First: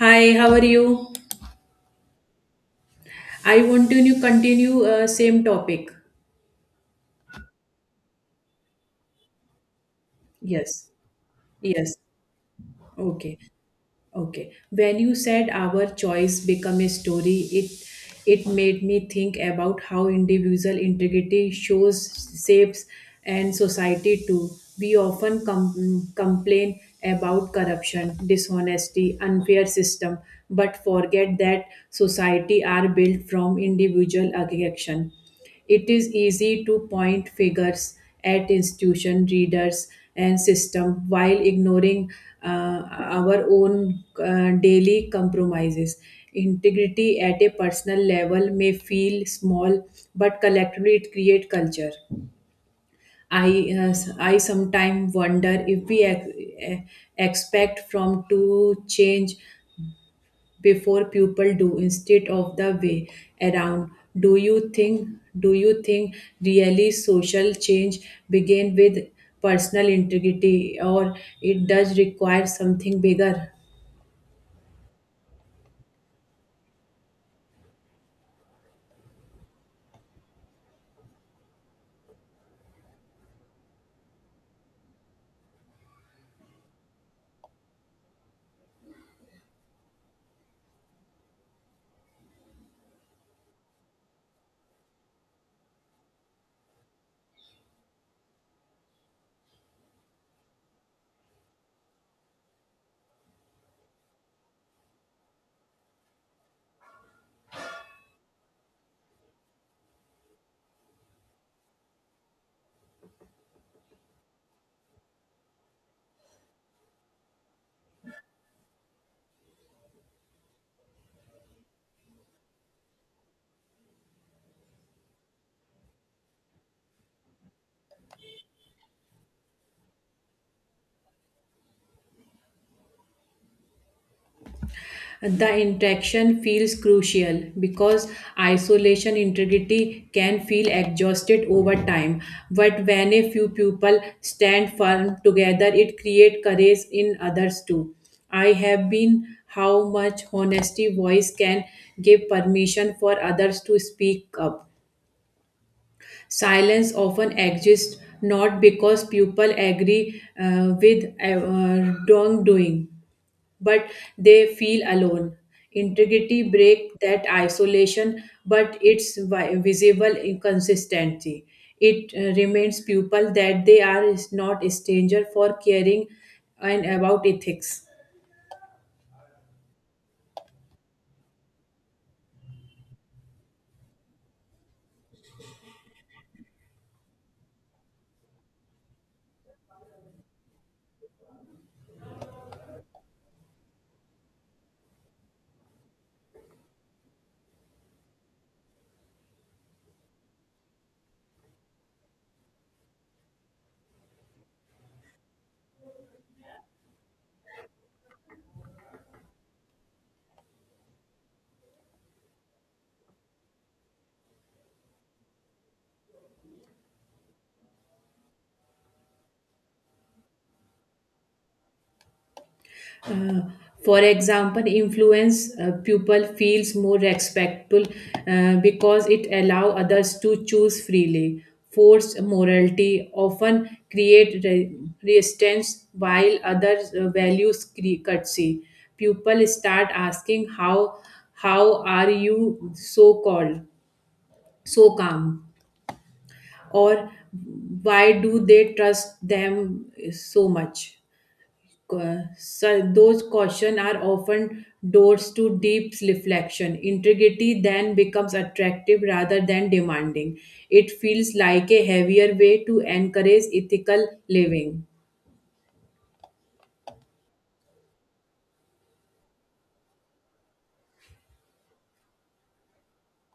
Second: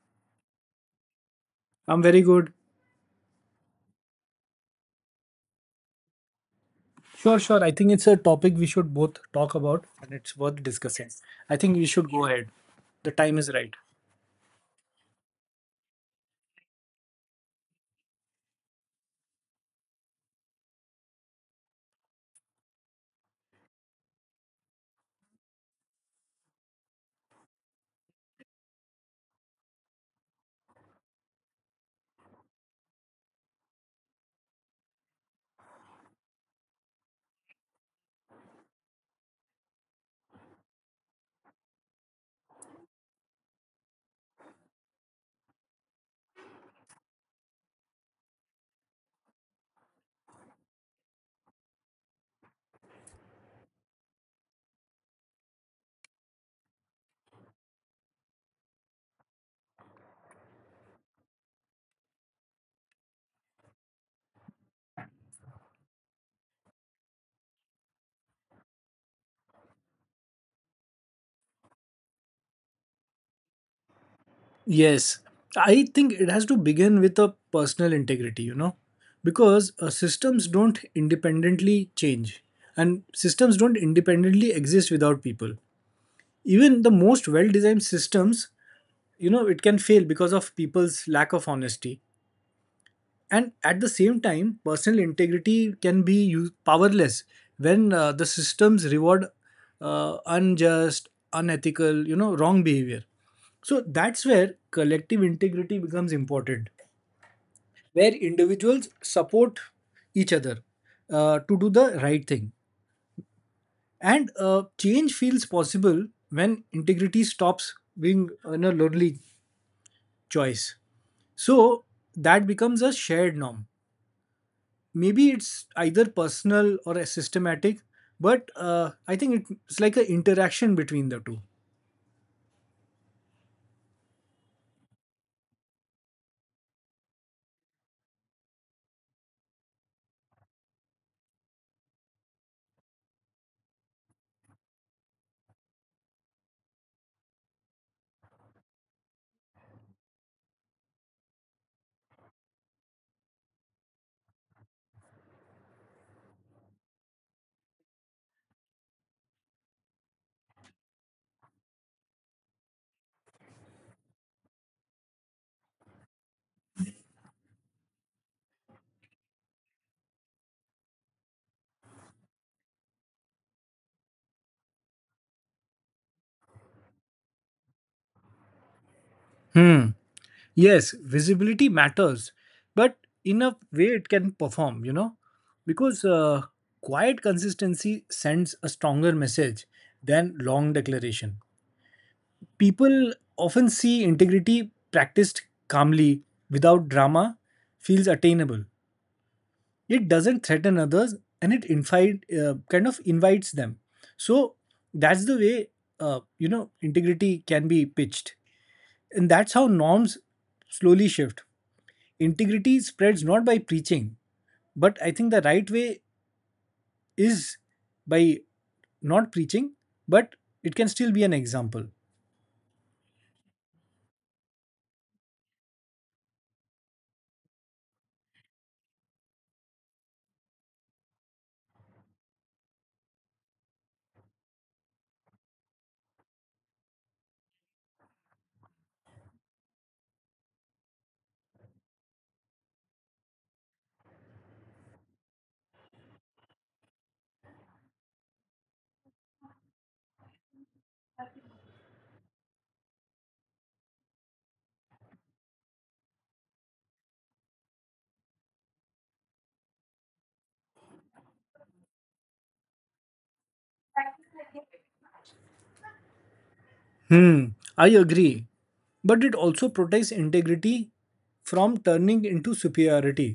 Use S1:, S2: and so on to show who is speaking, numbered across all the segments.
S1: Hi, how are you?
S2: I'm very good.
S1: I want to continue same topic.
S2: Sure, sure. I think it's a topic we should both talk about and it's worth
S1: Yes,
S2: discussing. I think we
S1: yes.
S2: should go ahead. The time
S1: Okay,
S2: is right.
S1: okay. When you said our choice become a story, it made me think about how individual integrity shows, shapes, and society too. We often complain about corruption, dishonesty, unfair system, but forget that society are built from individual action. It is easy to point fingers at institution, readers, and system while ignoring uh, our own daily compromises. Integrity at a personal level may feel small, but collectively it creates culture. I sometimes wonder if we eh, expect from to change before people do instead of the way around. Do you think do you think really social change begin with personal integrity, or it does require something bigger?
S2: Yes. I think it has to begin with a personal integrity, because systems don't independently change and systems don't independently exist without people. Even the most well designed systems, it can fail because of people's lack of honesty. And at the same time personal integrity can be powerless when the systems reward unjust unethical wrong behavior. So that's where collective integrity becomes important, where individuals support each other to do the right thing. And change feels possible when integrity stops being a lonely choice, so that becomes a shared norm. Maybe it's either personal or systematic, but I think it's like an interaction between the two.
S1: The interaction feels crucial because isolation integrity can feel exhausted over time. But when a few people stand firm together, it creates courage in others too. I have been how much honesty voice can give permission for others to speak up. Silence often exists not because people agree with wrongdoing, but they feel alone. Integrity break that isolation, but it's visible inconsistency. It reminds people that they are is not a stranger for caring and about ethics.
S2: Hmm. Yes, visibility matters, but in a way it can perform. Because quiet consistency sends a stronger message than long declaration. People often see integrity practiced calmly, without drama, feels attainable. It doesn't threaten others, and it invite kind of invites them. So that's the way integrity can be pitched, and that's how norms slowly shift. Integrity spreads not by preaching, but I think the right way is by not preaching, but it can still be an example.
S1: Uh, for example, influence pupil feels more respectful because it allow others to choose freely. Forced morality often create resistance, while others values courtesy. Pupil start asking how are you so called so calm, or why do they trust them so much? Uh, so those caution are often doors to deep reflection. Integrity then becomes attractive rather than demanding. It feels like a heavier way to encourage ethical living.
S2: Hmm. I agree, but it also protects integrity from turning into superiority.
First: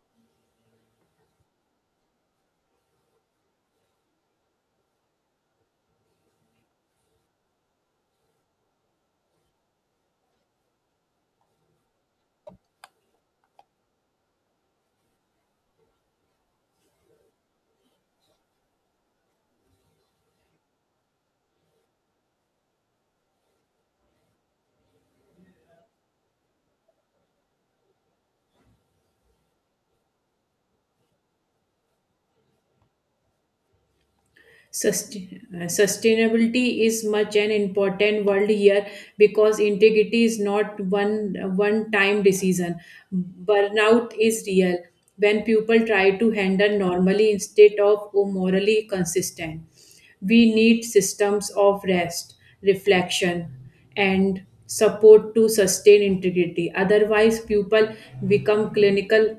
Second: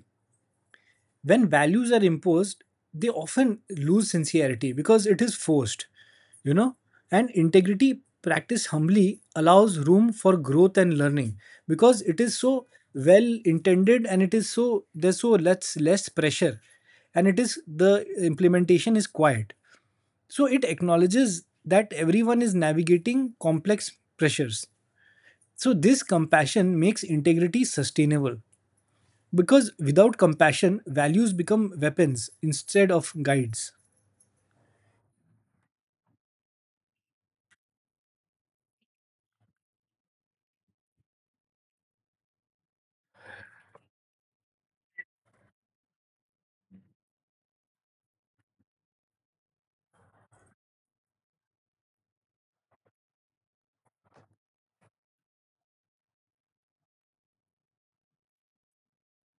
S2: When values are imposed, they often lose sincerity because it is forced you know and integrity practiced humbly allows room for growth and learning, because it is so well intended, and it is so there's so less pressure. And it is the implementation is quiet, so it acknowledges that everyone is navigating complex pressures. So this compassion makes integrity sustainable, because without compassion, values become weapons instead of guides.
S1: Sustainability is much an important word here because integrity is not one time decision. Burnout is real when people try to handle normally instead of morally consistent. We need systems of rest, reflection, and support to sustain integrity, otherwise people become clinical,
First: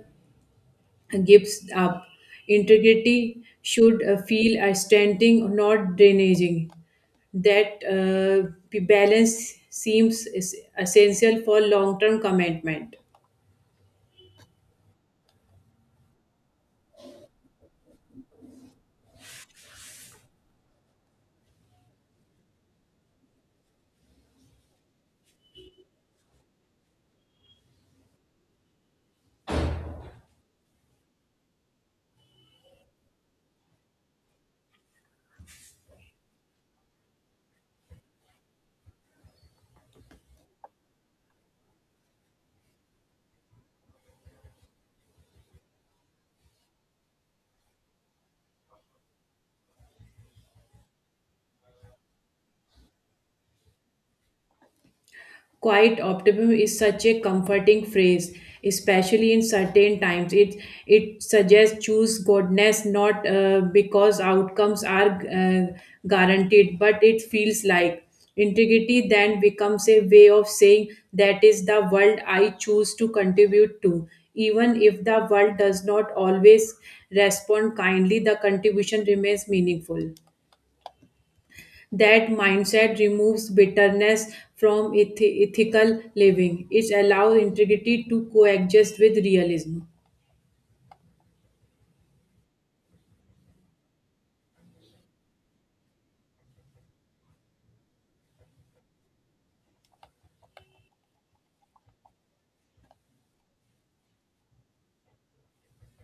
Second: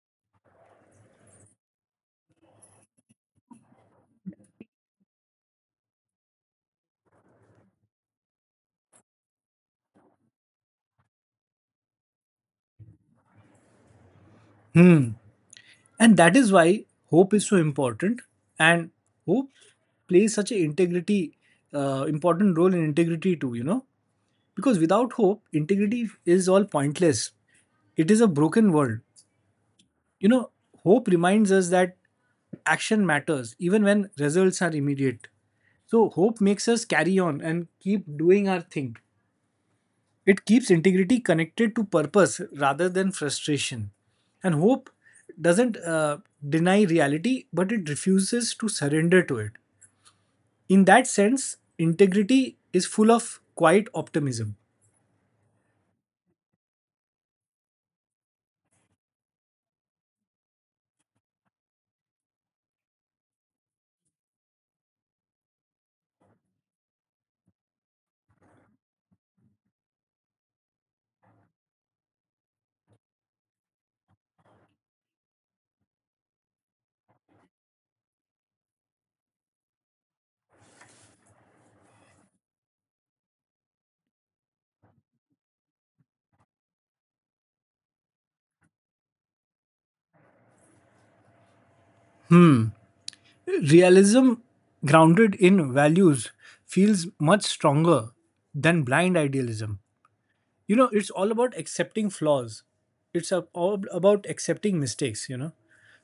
S1: gives up. Integrity should feel a standing, not drainaging. That balance seems is essential for long-term commitment.
S2: Hmm. And that is why hope is so important. And hope plays such an important role in integrity too. Because without hope, integrity is all pointless. It is a broken world. You know, hope reminds us that action matters even when results are immediate. So hope makes us carry on and keep doing our thing. It keeps integrity connected to purpose rather than frustration. And hope doesn't deny reality, but it refuses to surrender to it. In that sense, integrity is full of quiet optimism.
S1: Quiet optimism is such a comforting phrase, especially in certain times. It suggests choose goodness not because outcomes are uh, guaranteed, but it feels like integrity. Then becomes a way of saying that is the world I choose to contribute to. Even if the world does not always respond kindly, the contribution remains meaningful. That mindset removes bitterness from ethical living. It allows integrity to coexist with realism.
S2: Realism, grounded in values, feels much stronger than blind idealism. It's all about accepting flaws, it's all about accepting mistakes.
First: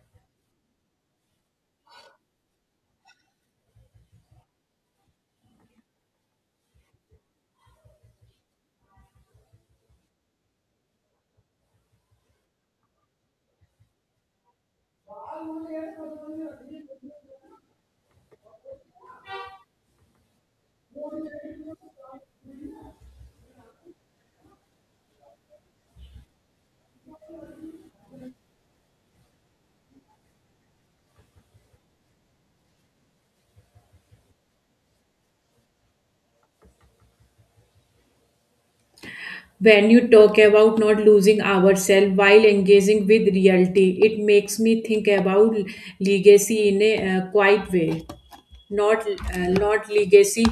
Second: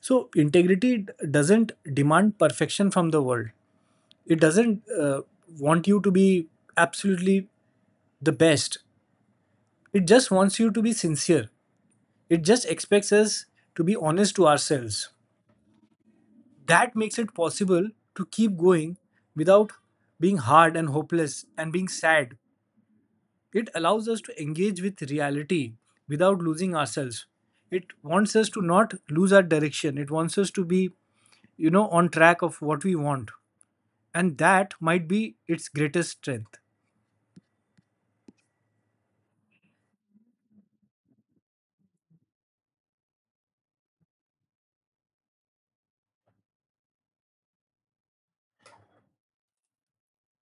S2: So, integrity doesn't demand perfection from the world. It doesn't want you to be absolutely the best. It just wants you to be sincere. It just expects us to be honest to ourselves. That makes it possible to keep going without being hard and hopeless and being sad. It allows us to engage with reality without losing ourselves. It wants us to not lose our direction. It wants us to be on track of what we want, and that might be its greatest strength.
S1: When you talk about not losing ourselves while engaging with reality, it makes me think about legacy in a quiet way. Not uh, not legacy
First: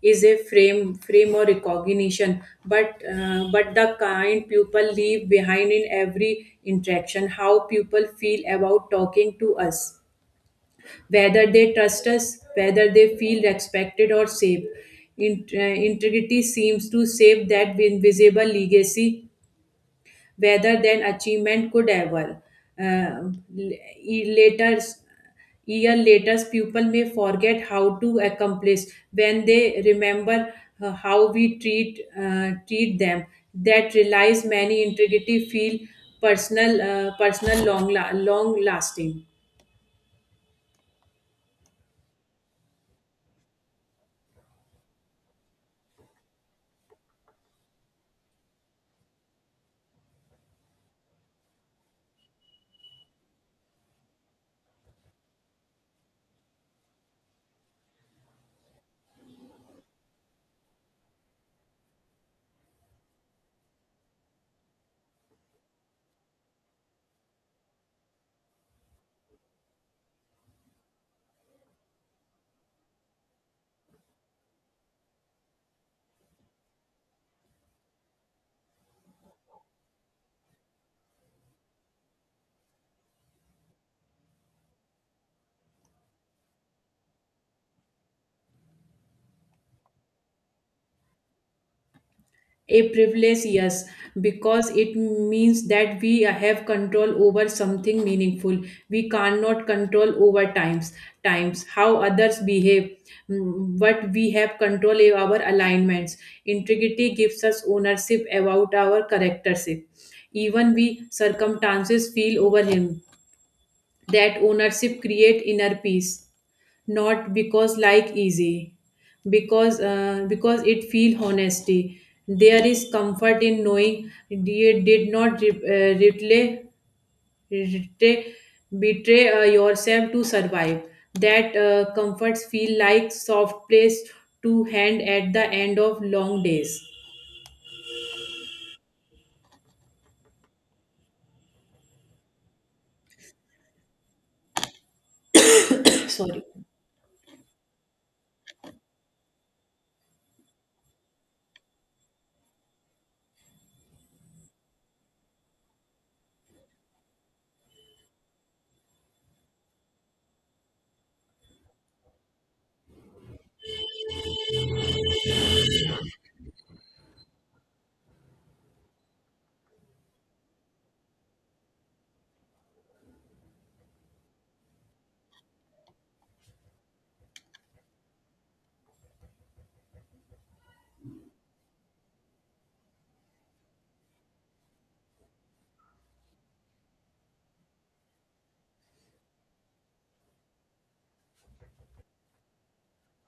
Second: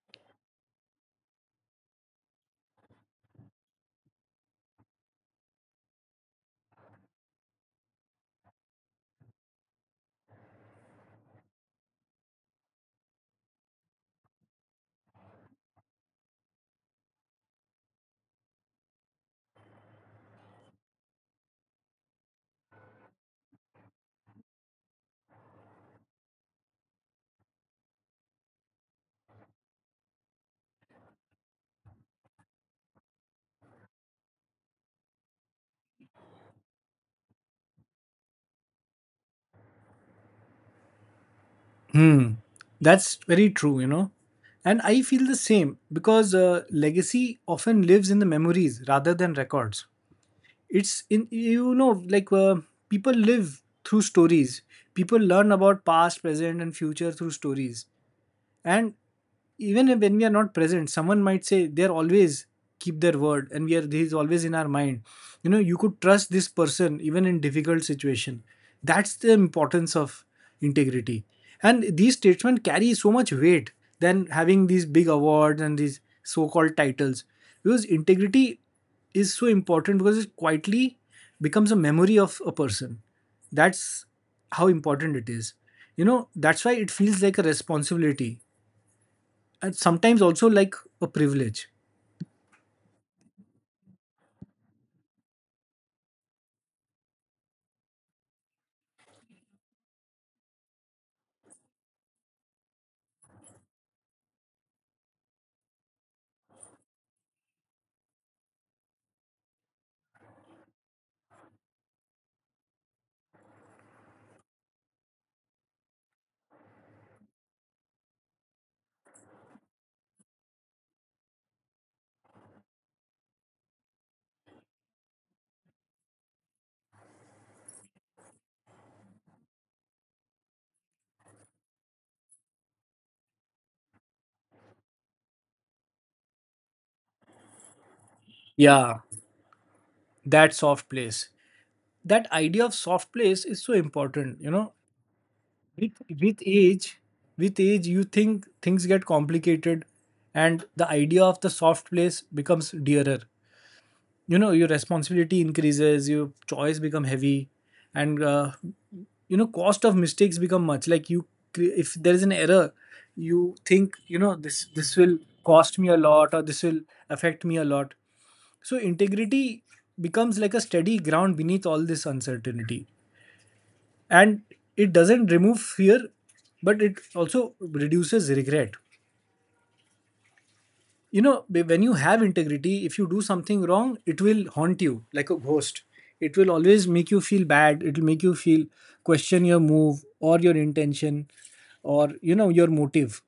S1: is a frame or recognition, but the kind people leave behind in every interaction. How people feel about talking to us, whether they trust us, whether they feel respected or safe. Integrity seems to save that invisible legacy rather than achievement could ever. Uh, Later, year later, people may forget how to accomplish when they remember how we treat them. That relies many integrity feel personal, personal long, long lasting.
S2: Hmm. That's very true. And I feel the same, because legacy often lives in the memories rather than records. It's in, like people live through stories. People learn about past, present, and future through stories. And even when we are not present, someone might say they're always keep their word, and we are he's always in our mind. You could trust this person even in difficult situation. That's the importance of integrity, and these statements carry so much weight than having these big awards and these so-called titles, because integrity is so important because it quietly becomes a memory of a person. That's how important it is. That's why it feels like a responsibility, and sometimes also like a privilege.
S1: A privilege, yes, because it means that we have control over something meaningful. We cannot control over times, times how others behave, mm, but we have control over our alignments. Integrity gives us ownership about our charactership. Even we circumstances feel over him, that ownership create inner peace, not because like easy, because it feel honesty. There is comfort in knowing you did not retray, betray yourself to survive. That comforts feel like soft place to hand at the end of long days.
S2: Yeah, that soft place, that idea of soft place is so important. with with
S1: Sorry.
S2: age with age, you think things get complicated, and the idea of the soft place becomes dearer. Your responsibility increases, your choice become heavy. And cost of mistakes become much like you if there is an error. You think, this will cost me a lot, or this will affect me a lot. So integrity becomes like a steady ground beneath all this uncertainty, and it doesn't remove fear, but it also reduces regret. When you have integrity, if you do something wrong it will haunt you like a ghost. It will always make you feel bad. It will make you feel question your move or your intention, or your motive.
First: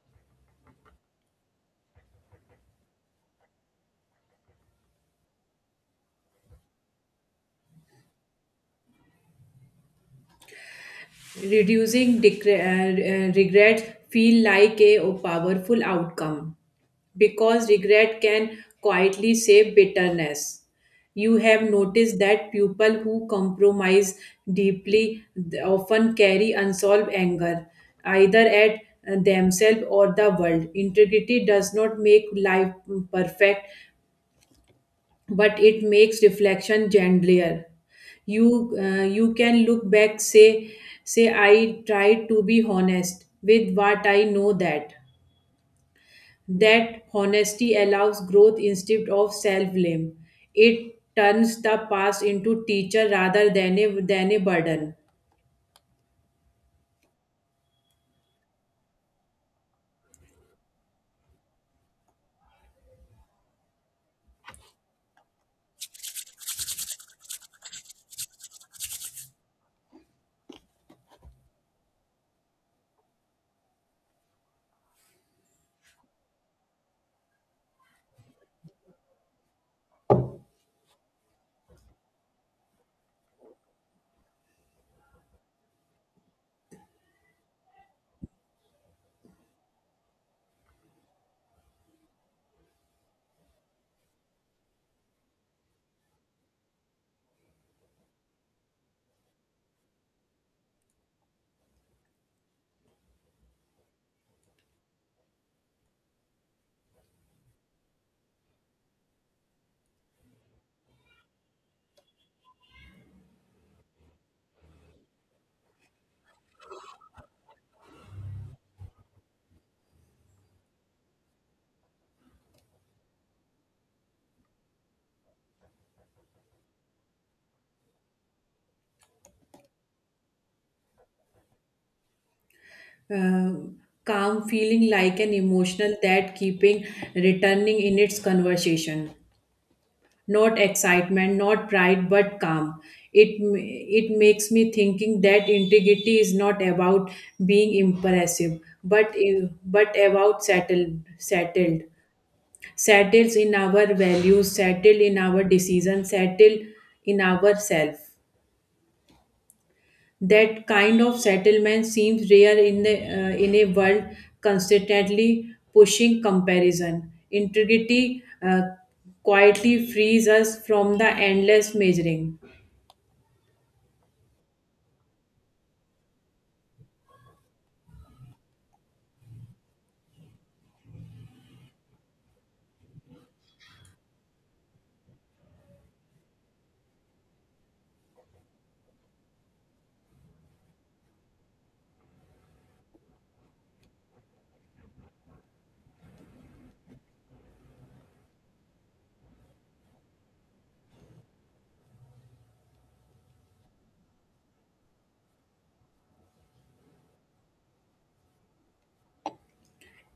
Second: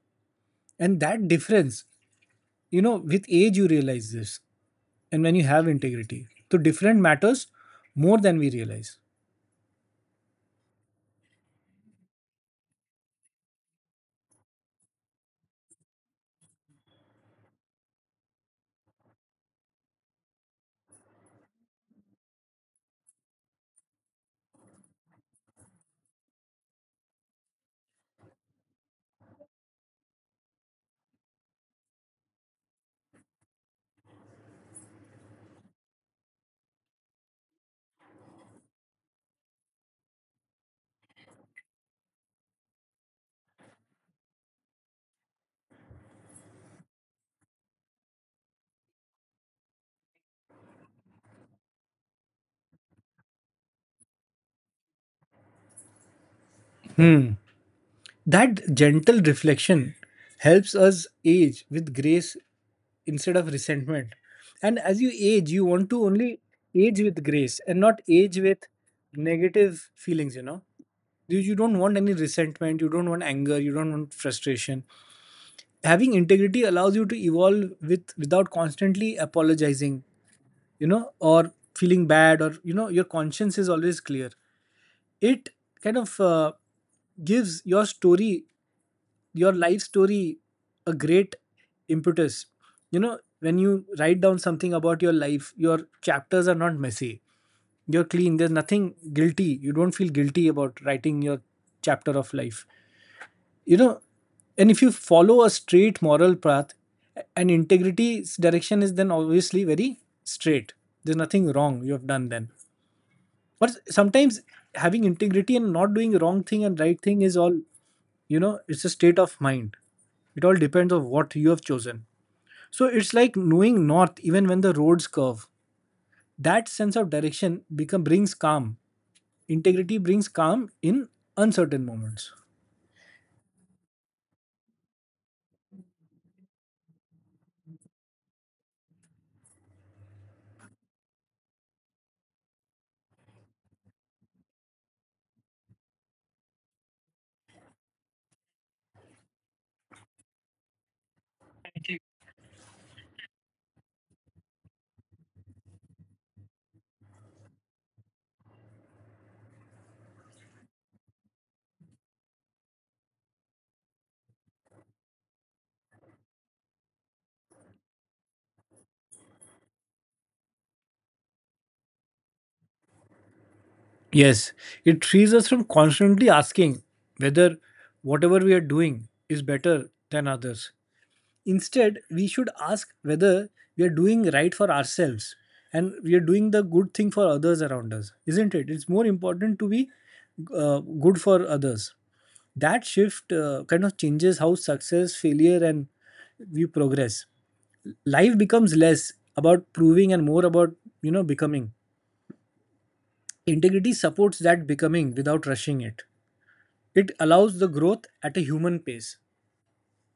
S2: And that difference, with age you realize this. And when you have integrity, so different matters more than we realize.
S1: Reducing regret feel like a powerful outcome because regret can quietly save bitterness. You have noticed that people who compromise deeply often carry unsolved anger, either at themselves or the world. Integrity does not make life perfect, but it makes reflection gentler. You can look back, say I tried to be honest with what I know. That that honesty allows growth instead of self blame. It turns the past into teacher rather than a burden.
S2: Hmm. That gentle reflection helps us age with grace instead of resentment. And as you age, you want to only age with grace and not age with negative feelings, you know. You don't want any resentment, you don't want anger, you don't want frustration. Having integrity allows you to evolve without constantly apologizing, or feeling bad, or your conscience is always clear. It kind of gives your life story a great impetus. When you write down something about your life, your chapters are not messy. You're clean. There's nothing guilty. You don't feel guilty about writing your chapter of life. You know, and if you follow a straight moral path, and integrity's direction is then obviously very straight. There's nothing wrong you have done then. But sometimes, having integrity and not doing wrong thing and right thing is all, it's a state of mind. It all depends on what you have chosen, so it's like knowing north even when the roads curve. That sense of direction become brings calm. Integrity brings calm in uncertain moments.
S1: Uh, Calm feeling like an emotional that keeping returning in its conversation, not excitement, not pride, but calm. It m- it makes me thinking that integrity is not about being impressive, but but about settled, settled, settled in our values, settled in our decisions, settled in ourselves. That kind of settlement seems rare in the in a world constantly pushing comparison. Integrity uh, quietly frees us from the endless measuring.
S2: Yes, it frees us from constantly asking whether whatever we are doing is better than others. Instead, we should ask whether we are doing right for ourselves, and we are doing the good thing for others around us, isn't it? It's more important to be good for others. That shift kind of changes how success, failure, and we progress. Life becomes less about proving and more about, becoming. Integrity supports that becoming without rushing it. It allows the growth at a human pace.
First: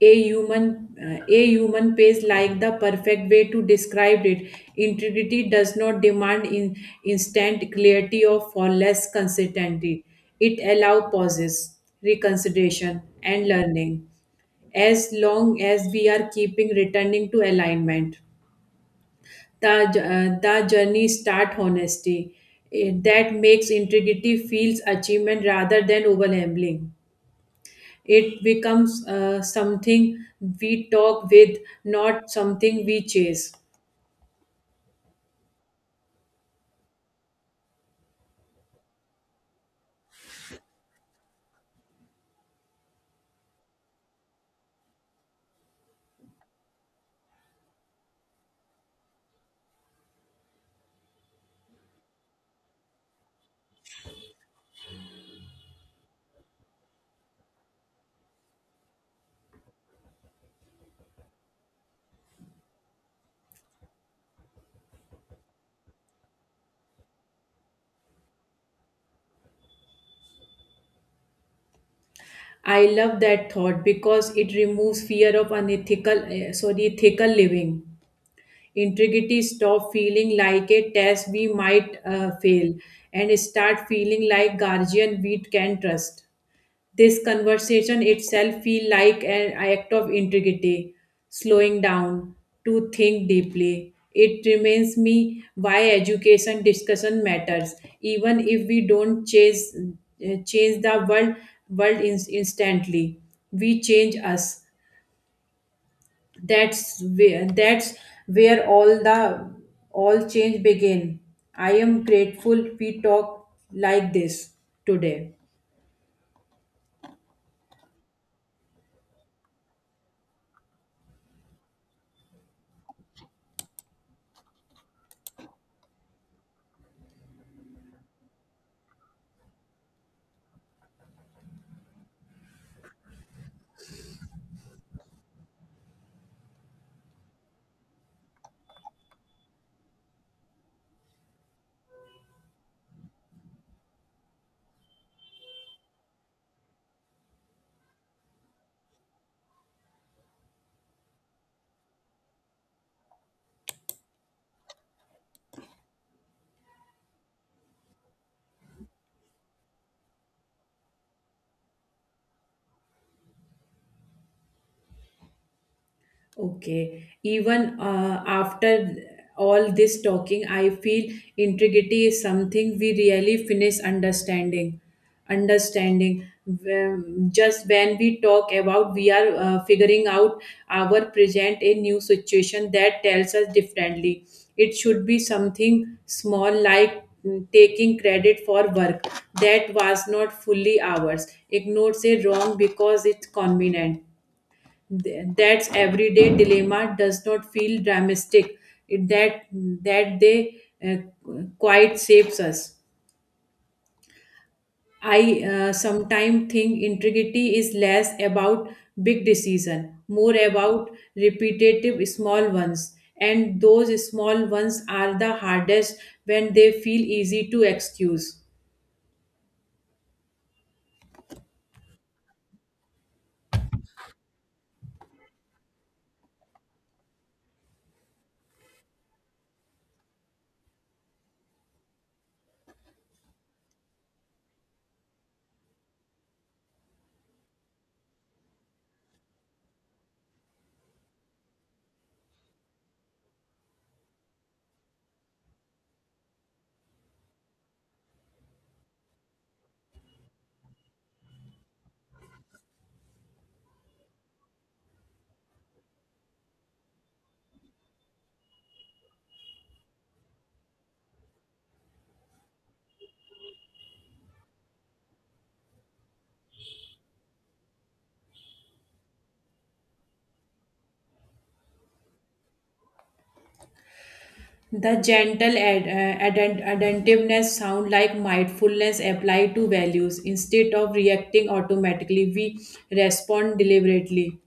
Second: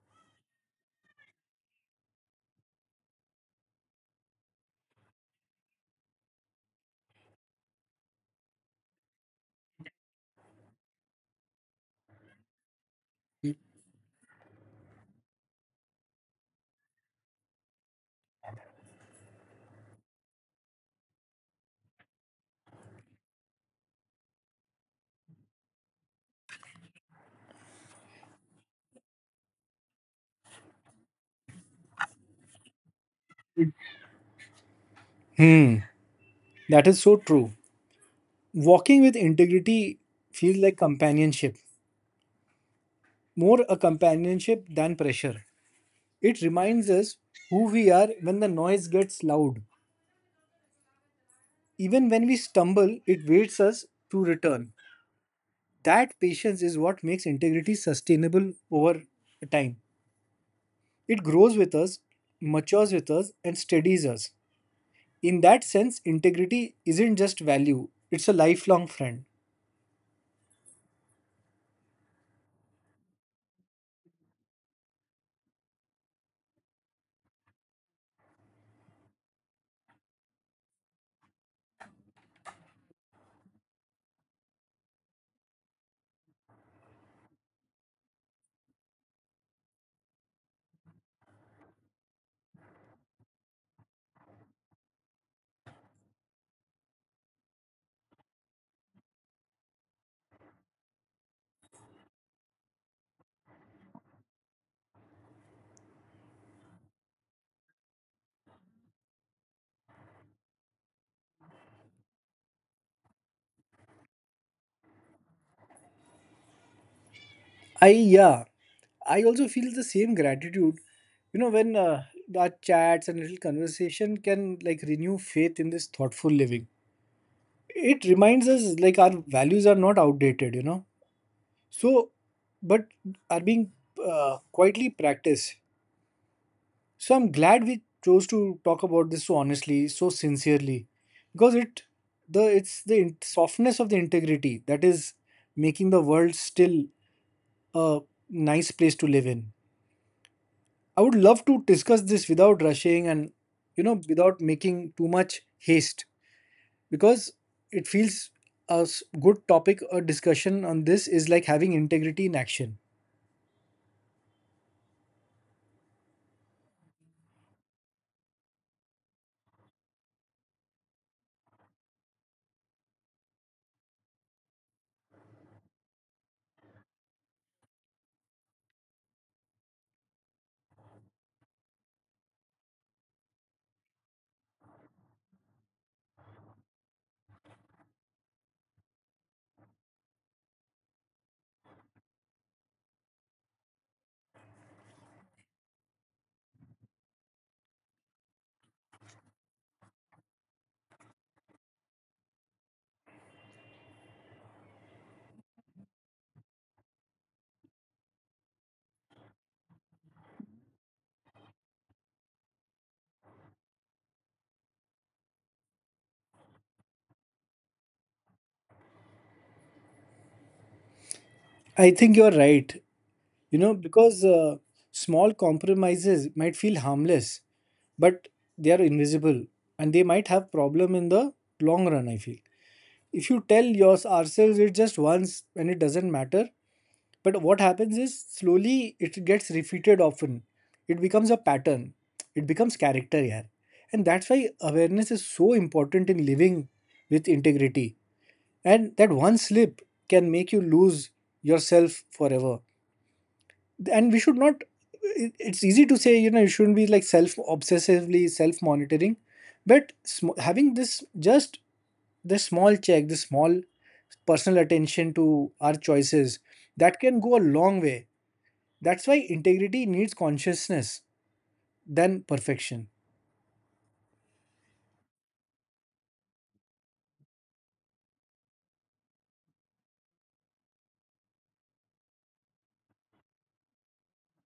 S1: A human pace like the perfect way to describe it. Integrity does not demand instant clarity of or for less consistency. It allows pauses, reconsideration, and learning, as long as we are keeping returning to alignment. The journey start honesty. That makes integrity feels achievement rather than overwhelming. It becomes something we talk with, not something we chase.
S2: Hmm, that is so true. Walking with integrity feels like companionship, more a companionship than pressure. It reminds us who we are when the noise gets loud. Even when we stumble, it waits us to return. That patience is what makes integrity sustainable over time. It grows with us, matures with us, and steadies us. In that sense, integrity isn't just value, it's a lifelong friend.
S1: I love that thought because it removes fear of ethical living. Integrity stop feeling like a test we might fail, and start feeling like guardian we can trust. This conversation itself feel like an act of integrity, slowing down to think deeply. It reminds me why education discussion matters, even if we don't change the world in, instantly. We change us. That's where all change begin. I am grateful we talk like this today.
S2: I yeah, I also feel the same gratitude. When our chats and little conversation can like renew faith in this thoughtful living. It reminds us like our values are not outdated. So but are being quietly practiced. So I'm glad we chose to talk about this so honestly, so sincerely, because it's the softness of the integrity that is making the world still a nice place to live in. I would love to discuss this without rushing, and without making too much haste, because it feels a good topic. A discussion on this is like having integrity in action.
S1: Okay. Even after all this talking, I feel integrity is something we really finish understanding. Understanding. Just when we talk about, we are figuring out our present a new situation that tells us differently. It should be something small like mm, taking credit for work that was not fully ours. Ignores a wrong because it's convenient. That's everyday dilemma does not feel dramatic. It- that that they uh, quite saves us. I sometimes think integrity is less about big decision, more about repetitive small ones, and those small ones are the hardest when they feel easy to excuse.
S2: I think you are right. Because small compromises might feel harmless, but they are invisible, and they might have problem in the long run, I feel. If you tell yours ourselves it just once and it doesn't matter, but what happens is slowly it gets repeated often. It becomes a pattern. It becomes character here. And that's why awareness is so important in living with integrity. And that one slip can make you lose yourself forever, and we should not, it's easy to say you shouldn't be like self obsessively self monitoring. But having this, just this small check, this small personal attention to our choices, that can go a long way. That's why integrity needs consciousness than perfection.
S1: The gentle attentiveness sound like mindfulness applied to values. Instead of reacting automatically, we respond deliberately.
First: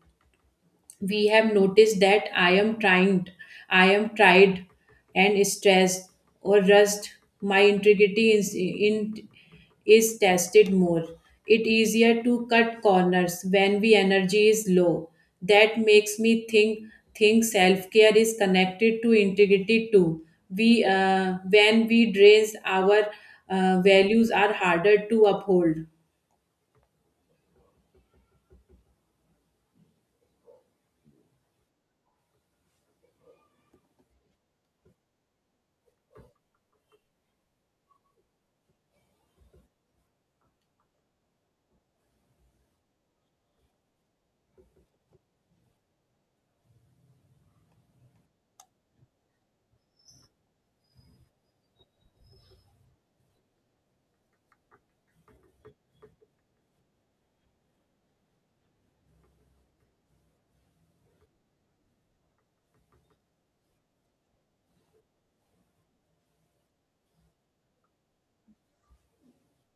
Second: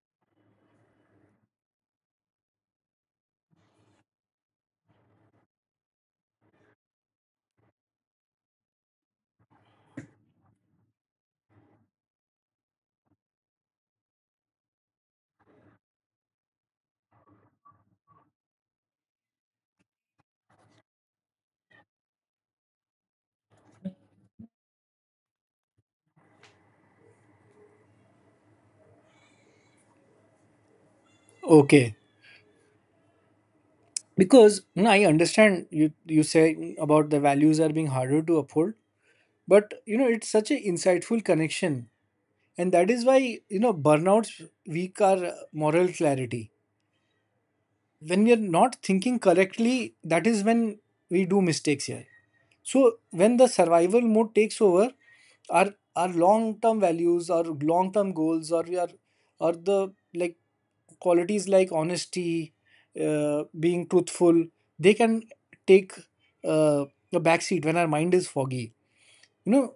S1: We have noticed that I am tired and stressed or rushed. My integrity is tested more. It easier to cut corners when we energy is low. That makes me think self care is connected to integrity too. We When we drain our values are harder to uphold.
S2: Okay, because I understand you say about the values are being harder to uphold. But it's such an insightful connection. And that is why, burnouts weak our moral clarity. When we are not thinking correctly, that is when we do mistakes here. So when the survival mode takes over, our long term values, our long term goals, or the like qualities like honesty, being truthful, they can take uh, a backseat when our mind is foggy you know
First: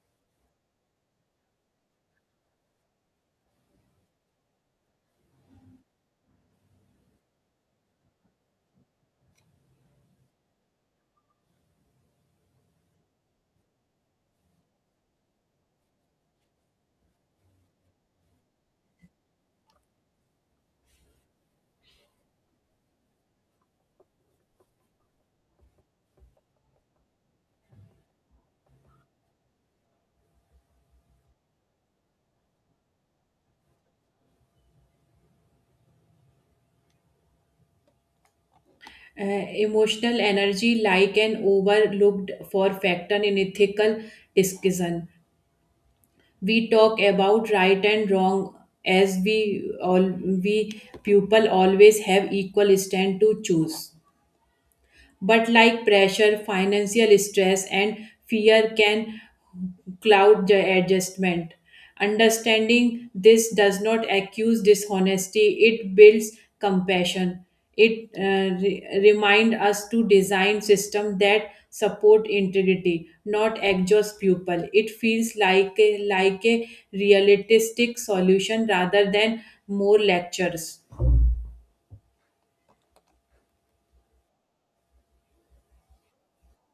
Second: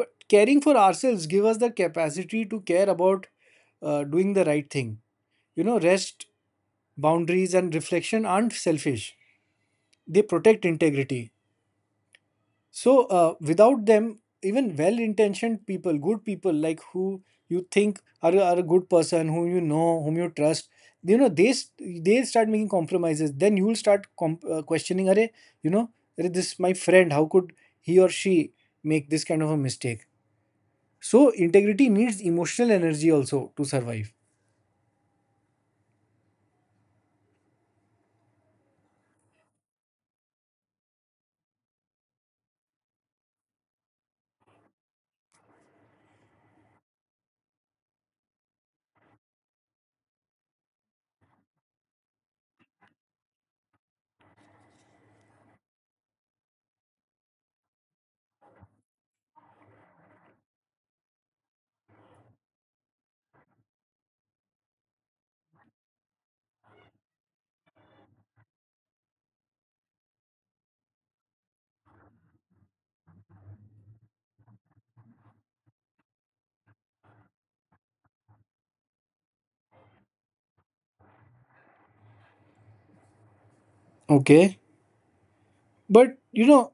S2: but caring for ourselves give us the capacity to care about doing the right thing. Rest, boundaries and reflection aren't selfish, they protect integrity. So without them even well intentioned people, good people like who you think are a good person whom you know, whom you trust, you know they s- they start making compromises, then you will start questioning. Are you know "Arre, this my friend, how could he or she make this kind of a mistake?" So integrity needs emotional energy also to survive.
S1: Emotional energy like an overlooked for factor in ethical discussion. We talk about right and wrong as all we people always have equal stand to choose. But like pressure, financial stress, and fear can cloud the adjustment. Understanding this does not accuse dishonesty, it builds compassion. It remind us to design system that support integrity, not exhaust people. It feels like like a realistic solution rather than more lectures.
S2: Okay. But you know,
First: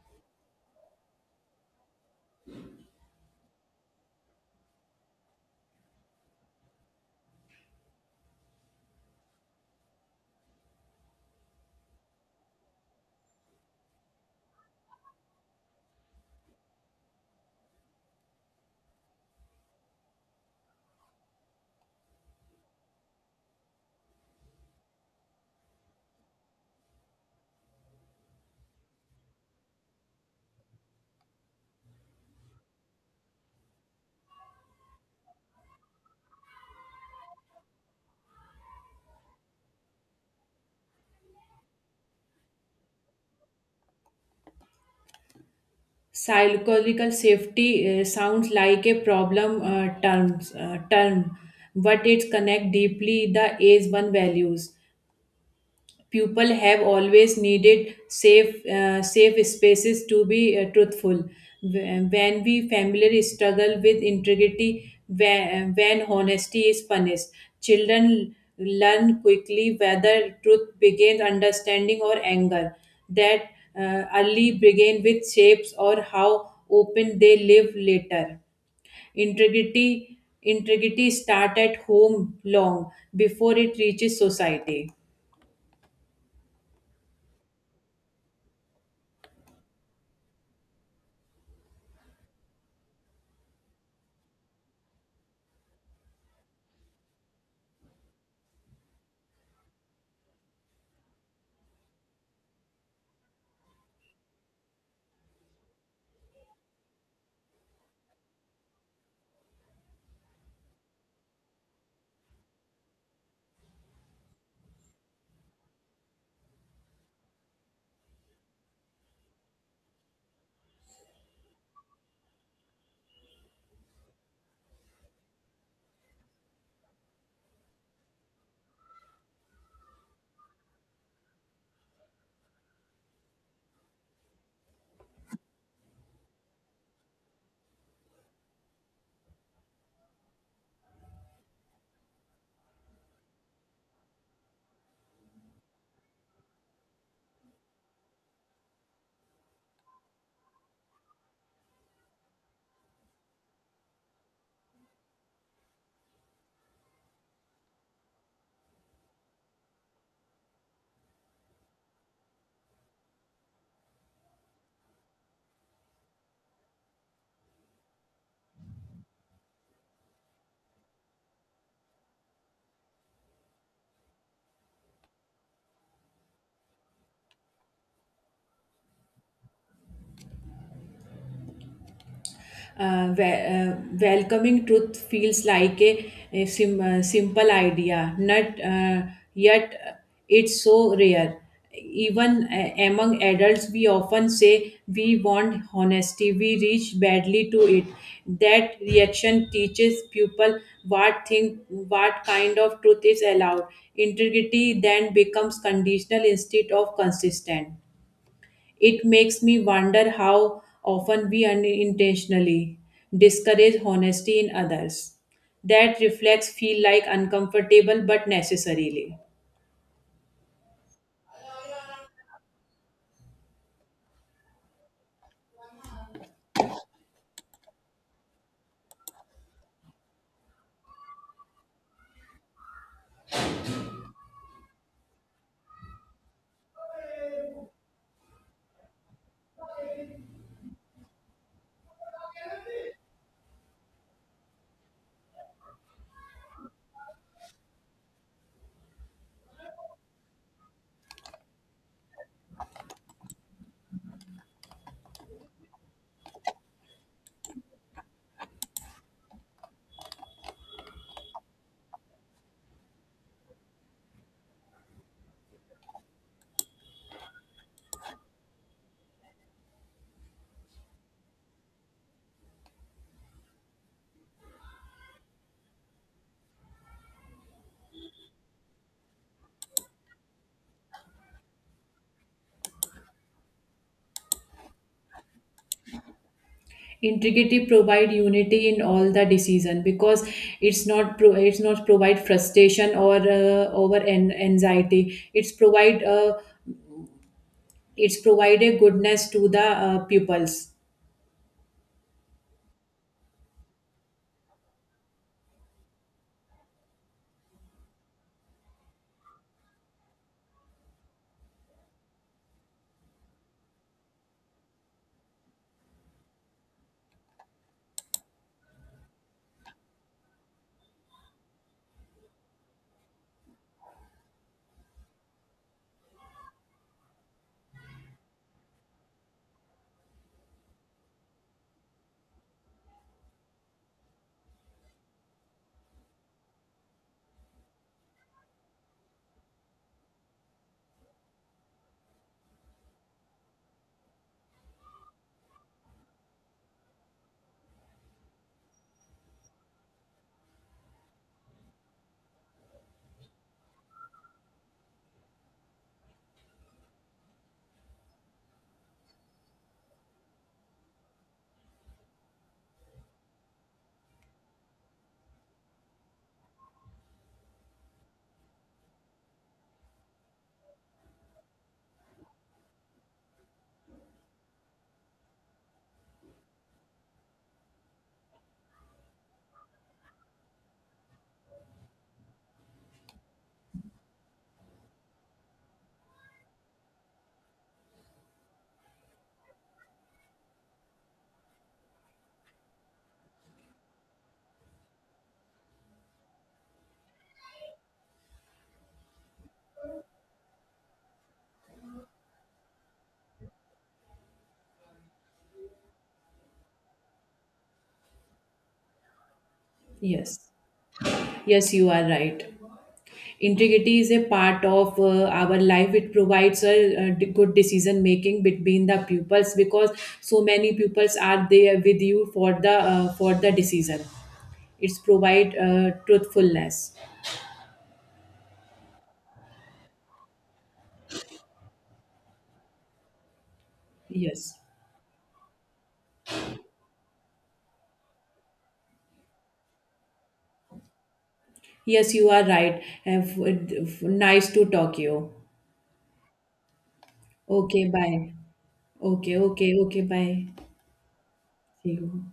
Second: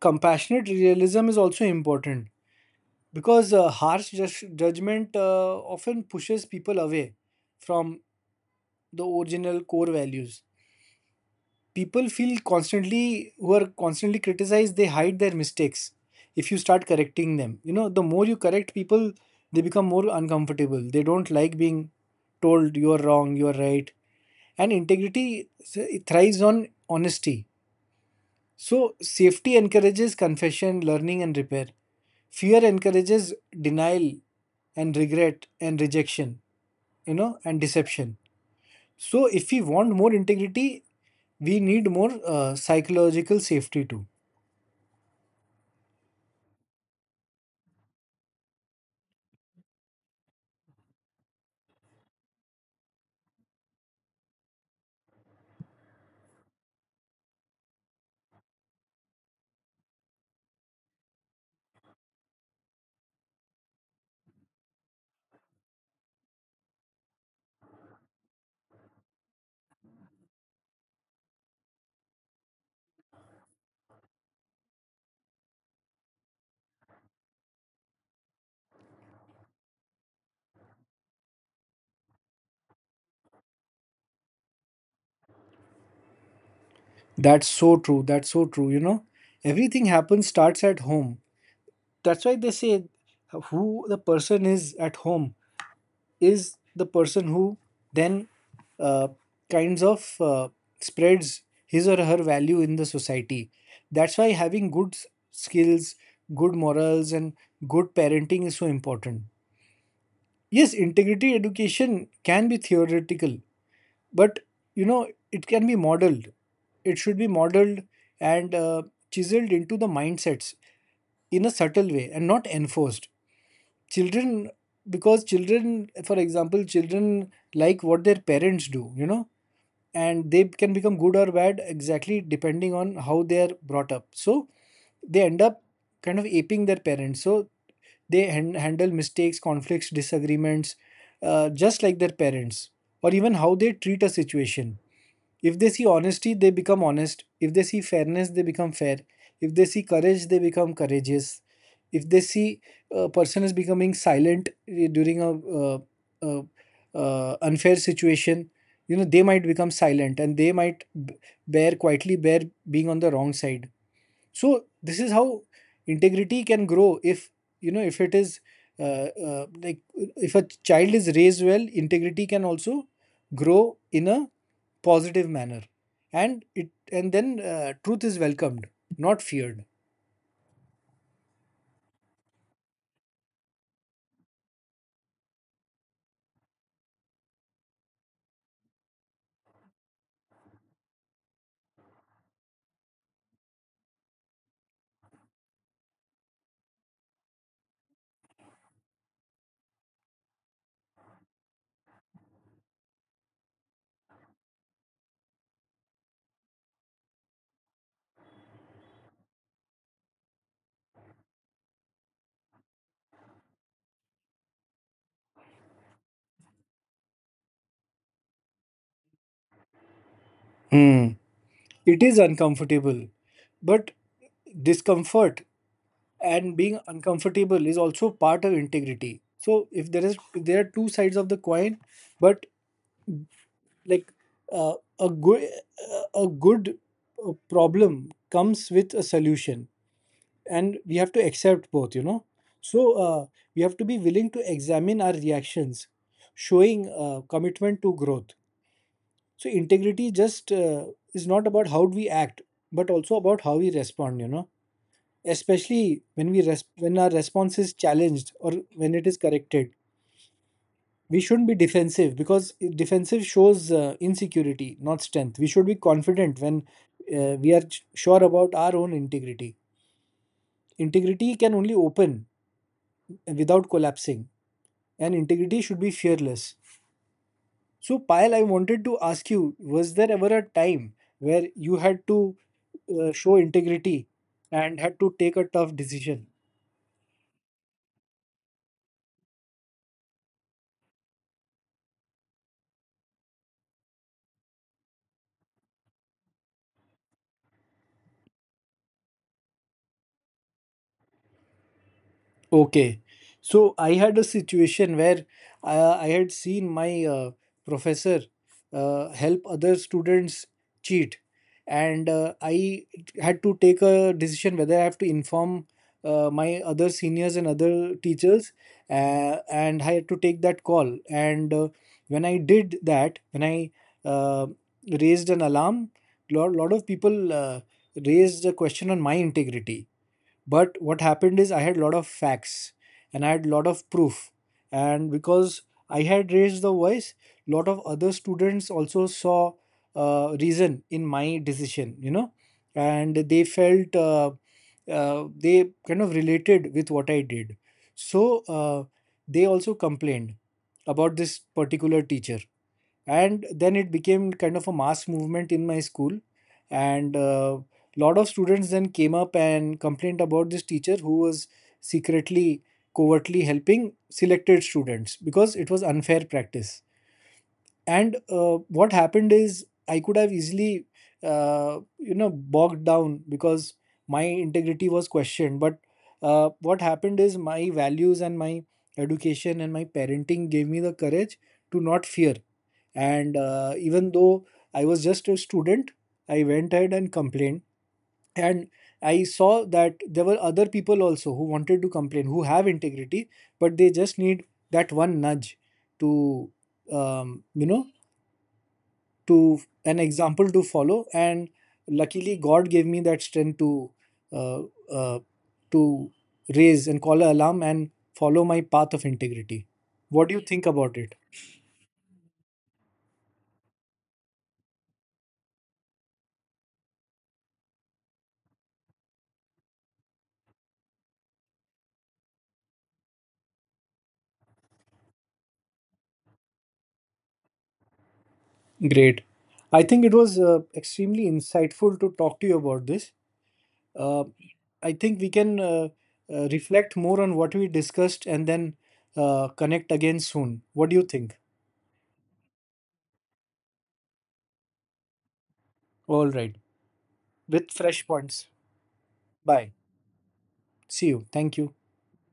S2: compassionate realism is also important because harsh judgment often pushes people away from the original core values. People feel constantly, who are constantly criticized, they hide their mistakes. If you start correcting them, you know, the more you correct people, they become more uncomfortable, they don't like being told you are wrong, you are right. And integrity thrives on honesty. So safety encourages confession, learning and repair. Fear encourages denial and regret and rejection, and deception. So, if we want more integrity, we need more psychological safety too.
S1: Psychological safety sounds like a problem terms term, but it connects deeply the age one values. People have always needed safe spaces to be truthful. When we family struggle with integrity, when honesty is punished, children learn quickly whether truth begins understanding or anger. That early begin with shapes or how open they live later. Integrity start at home long before it reaches society.
S2: That's so true. That's so true. You know, everything happens, starts at home. That's why they say who the person is at home is the person who then uh, kinds of spreads his or her value in the society. That's why having good skills, good morals, and good parenting is so important. Yes, integrity education can be theoretical, but you know, it can be modeled, it should be modeled, and chiseled into the mindsets in a subtle way and not enforced. Children, because children, for example, children like what their parents do, you know, and they can become good or bad exactly depending on how they are brought up. So they end up kind of aping their parents. So they handle mistakes, conflicts, disagreements just like their parents, or even how they treat a situation. If they see honesty, they become honest. If they see fairness, they become fair. If they see courage, they become courageous. If they see a person is becoming silent during a, uh, uh, unfair situation, you know, they might become silent and they might b- bear quietly bear being on the wrong side. So this is how integrity can grow if, you know, if it is uh, like, if a child is raised well, integrity can also grow in a positive manner, and it and then truth is welcomed, not feared.
S1: Welcoming truth feels like a simple idea, not yet it's so rare. Even among adults, we often say we want honesty, we reach badly to it. That reaction teaches people what think, what kind of truth is allowed. Integrity then becomes conditional instead of consistent. It makes me wonder how often we unintentionally discourage honesty in others. That reflects feel like uncomfortable but necessarily.
S2: Hmm. It is uncomfortable, but discomfort and being uncomfortable is also part of integrity. So if there is, if there are two sides of the coin, but like, uh, a good problem comes with a solution, and we have to accept both, you know. So we have to be willing to examine our reactions, showing commitment to growth. So integrity just is not about how we act, but also about how we respond, you know, especially when our response is challenged or when it is corrected. We shouldn't be defensive, because defensive shows insecurity, not strength. We should be confident when we are sure about our own integrity. Integrity can only open without collapsing, and integrity should be fearless. So Payal, I wanted to ask you, was there ever a time where you had to show integrity and had to take a tough decision?
S1: Integrity provide unity in all the decision because it's not provide frustration or anxiety. It's provide a goodness to the pupils.
S2: Okay. So I had a situation where I had seen my professor help other students cheat. And I had to take a decision whether I have to inform my other seniors and other teachers. And I had to take that call. And when I did that, when I uh, raised an alarm, lot of people raised a question on my integrity. But what happened is I had a lot of facts and I had a lot of proof, and because I had raised the voice, lot of other students also saw reason in my decision, you know. And they felt they kind of related with what I did. So they also complained about this particular teacher, and then it became kind of a mass movement in my school, and a lot of students then came up and complained about this teacher who was secretly, covertly helping selected students because it was unfair practice. And what happened is, I could have easily you know, bogged down because my integrity was questioned. But what happened is, my values and my education and my parenting gave me the courage to not fear. And even though I was just a student, I went ahead and complained. And I saw that there were other people also who wanted to complain, who have integrity, but they just need that one nudge to, you know, to an example to follow. And luckily god gave me that strength uh, uh, to raise and call an alarm and follow my path of integrity. What do
S1: Yes,
S2: you think about it?
S1: yes, you are right. Integrity is a part of our life. It provides a good decision making between the pupils because so many pupils are there with you for the decision. It's provide truthfulness.
S2: Great. I think it was extremely insightful to talk to you about this. uh,
S1: Yes,
S2: I think we can reflect more on what we discussed and then connect again soon. What do you think?
S1: yes, you are right. Have, nice to talk you.
S2: All right, with
S1: Okay,
S2: fresh
S1: bye.
S2: points.
S1: Okay, okay,
S2: Bye.
S1: okay, bye.
S2: See you. Thank you.
S1: See you.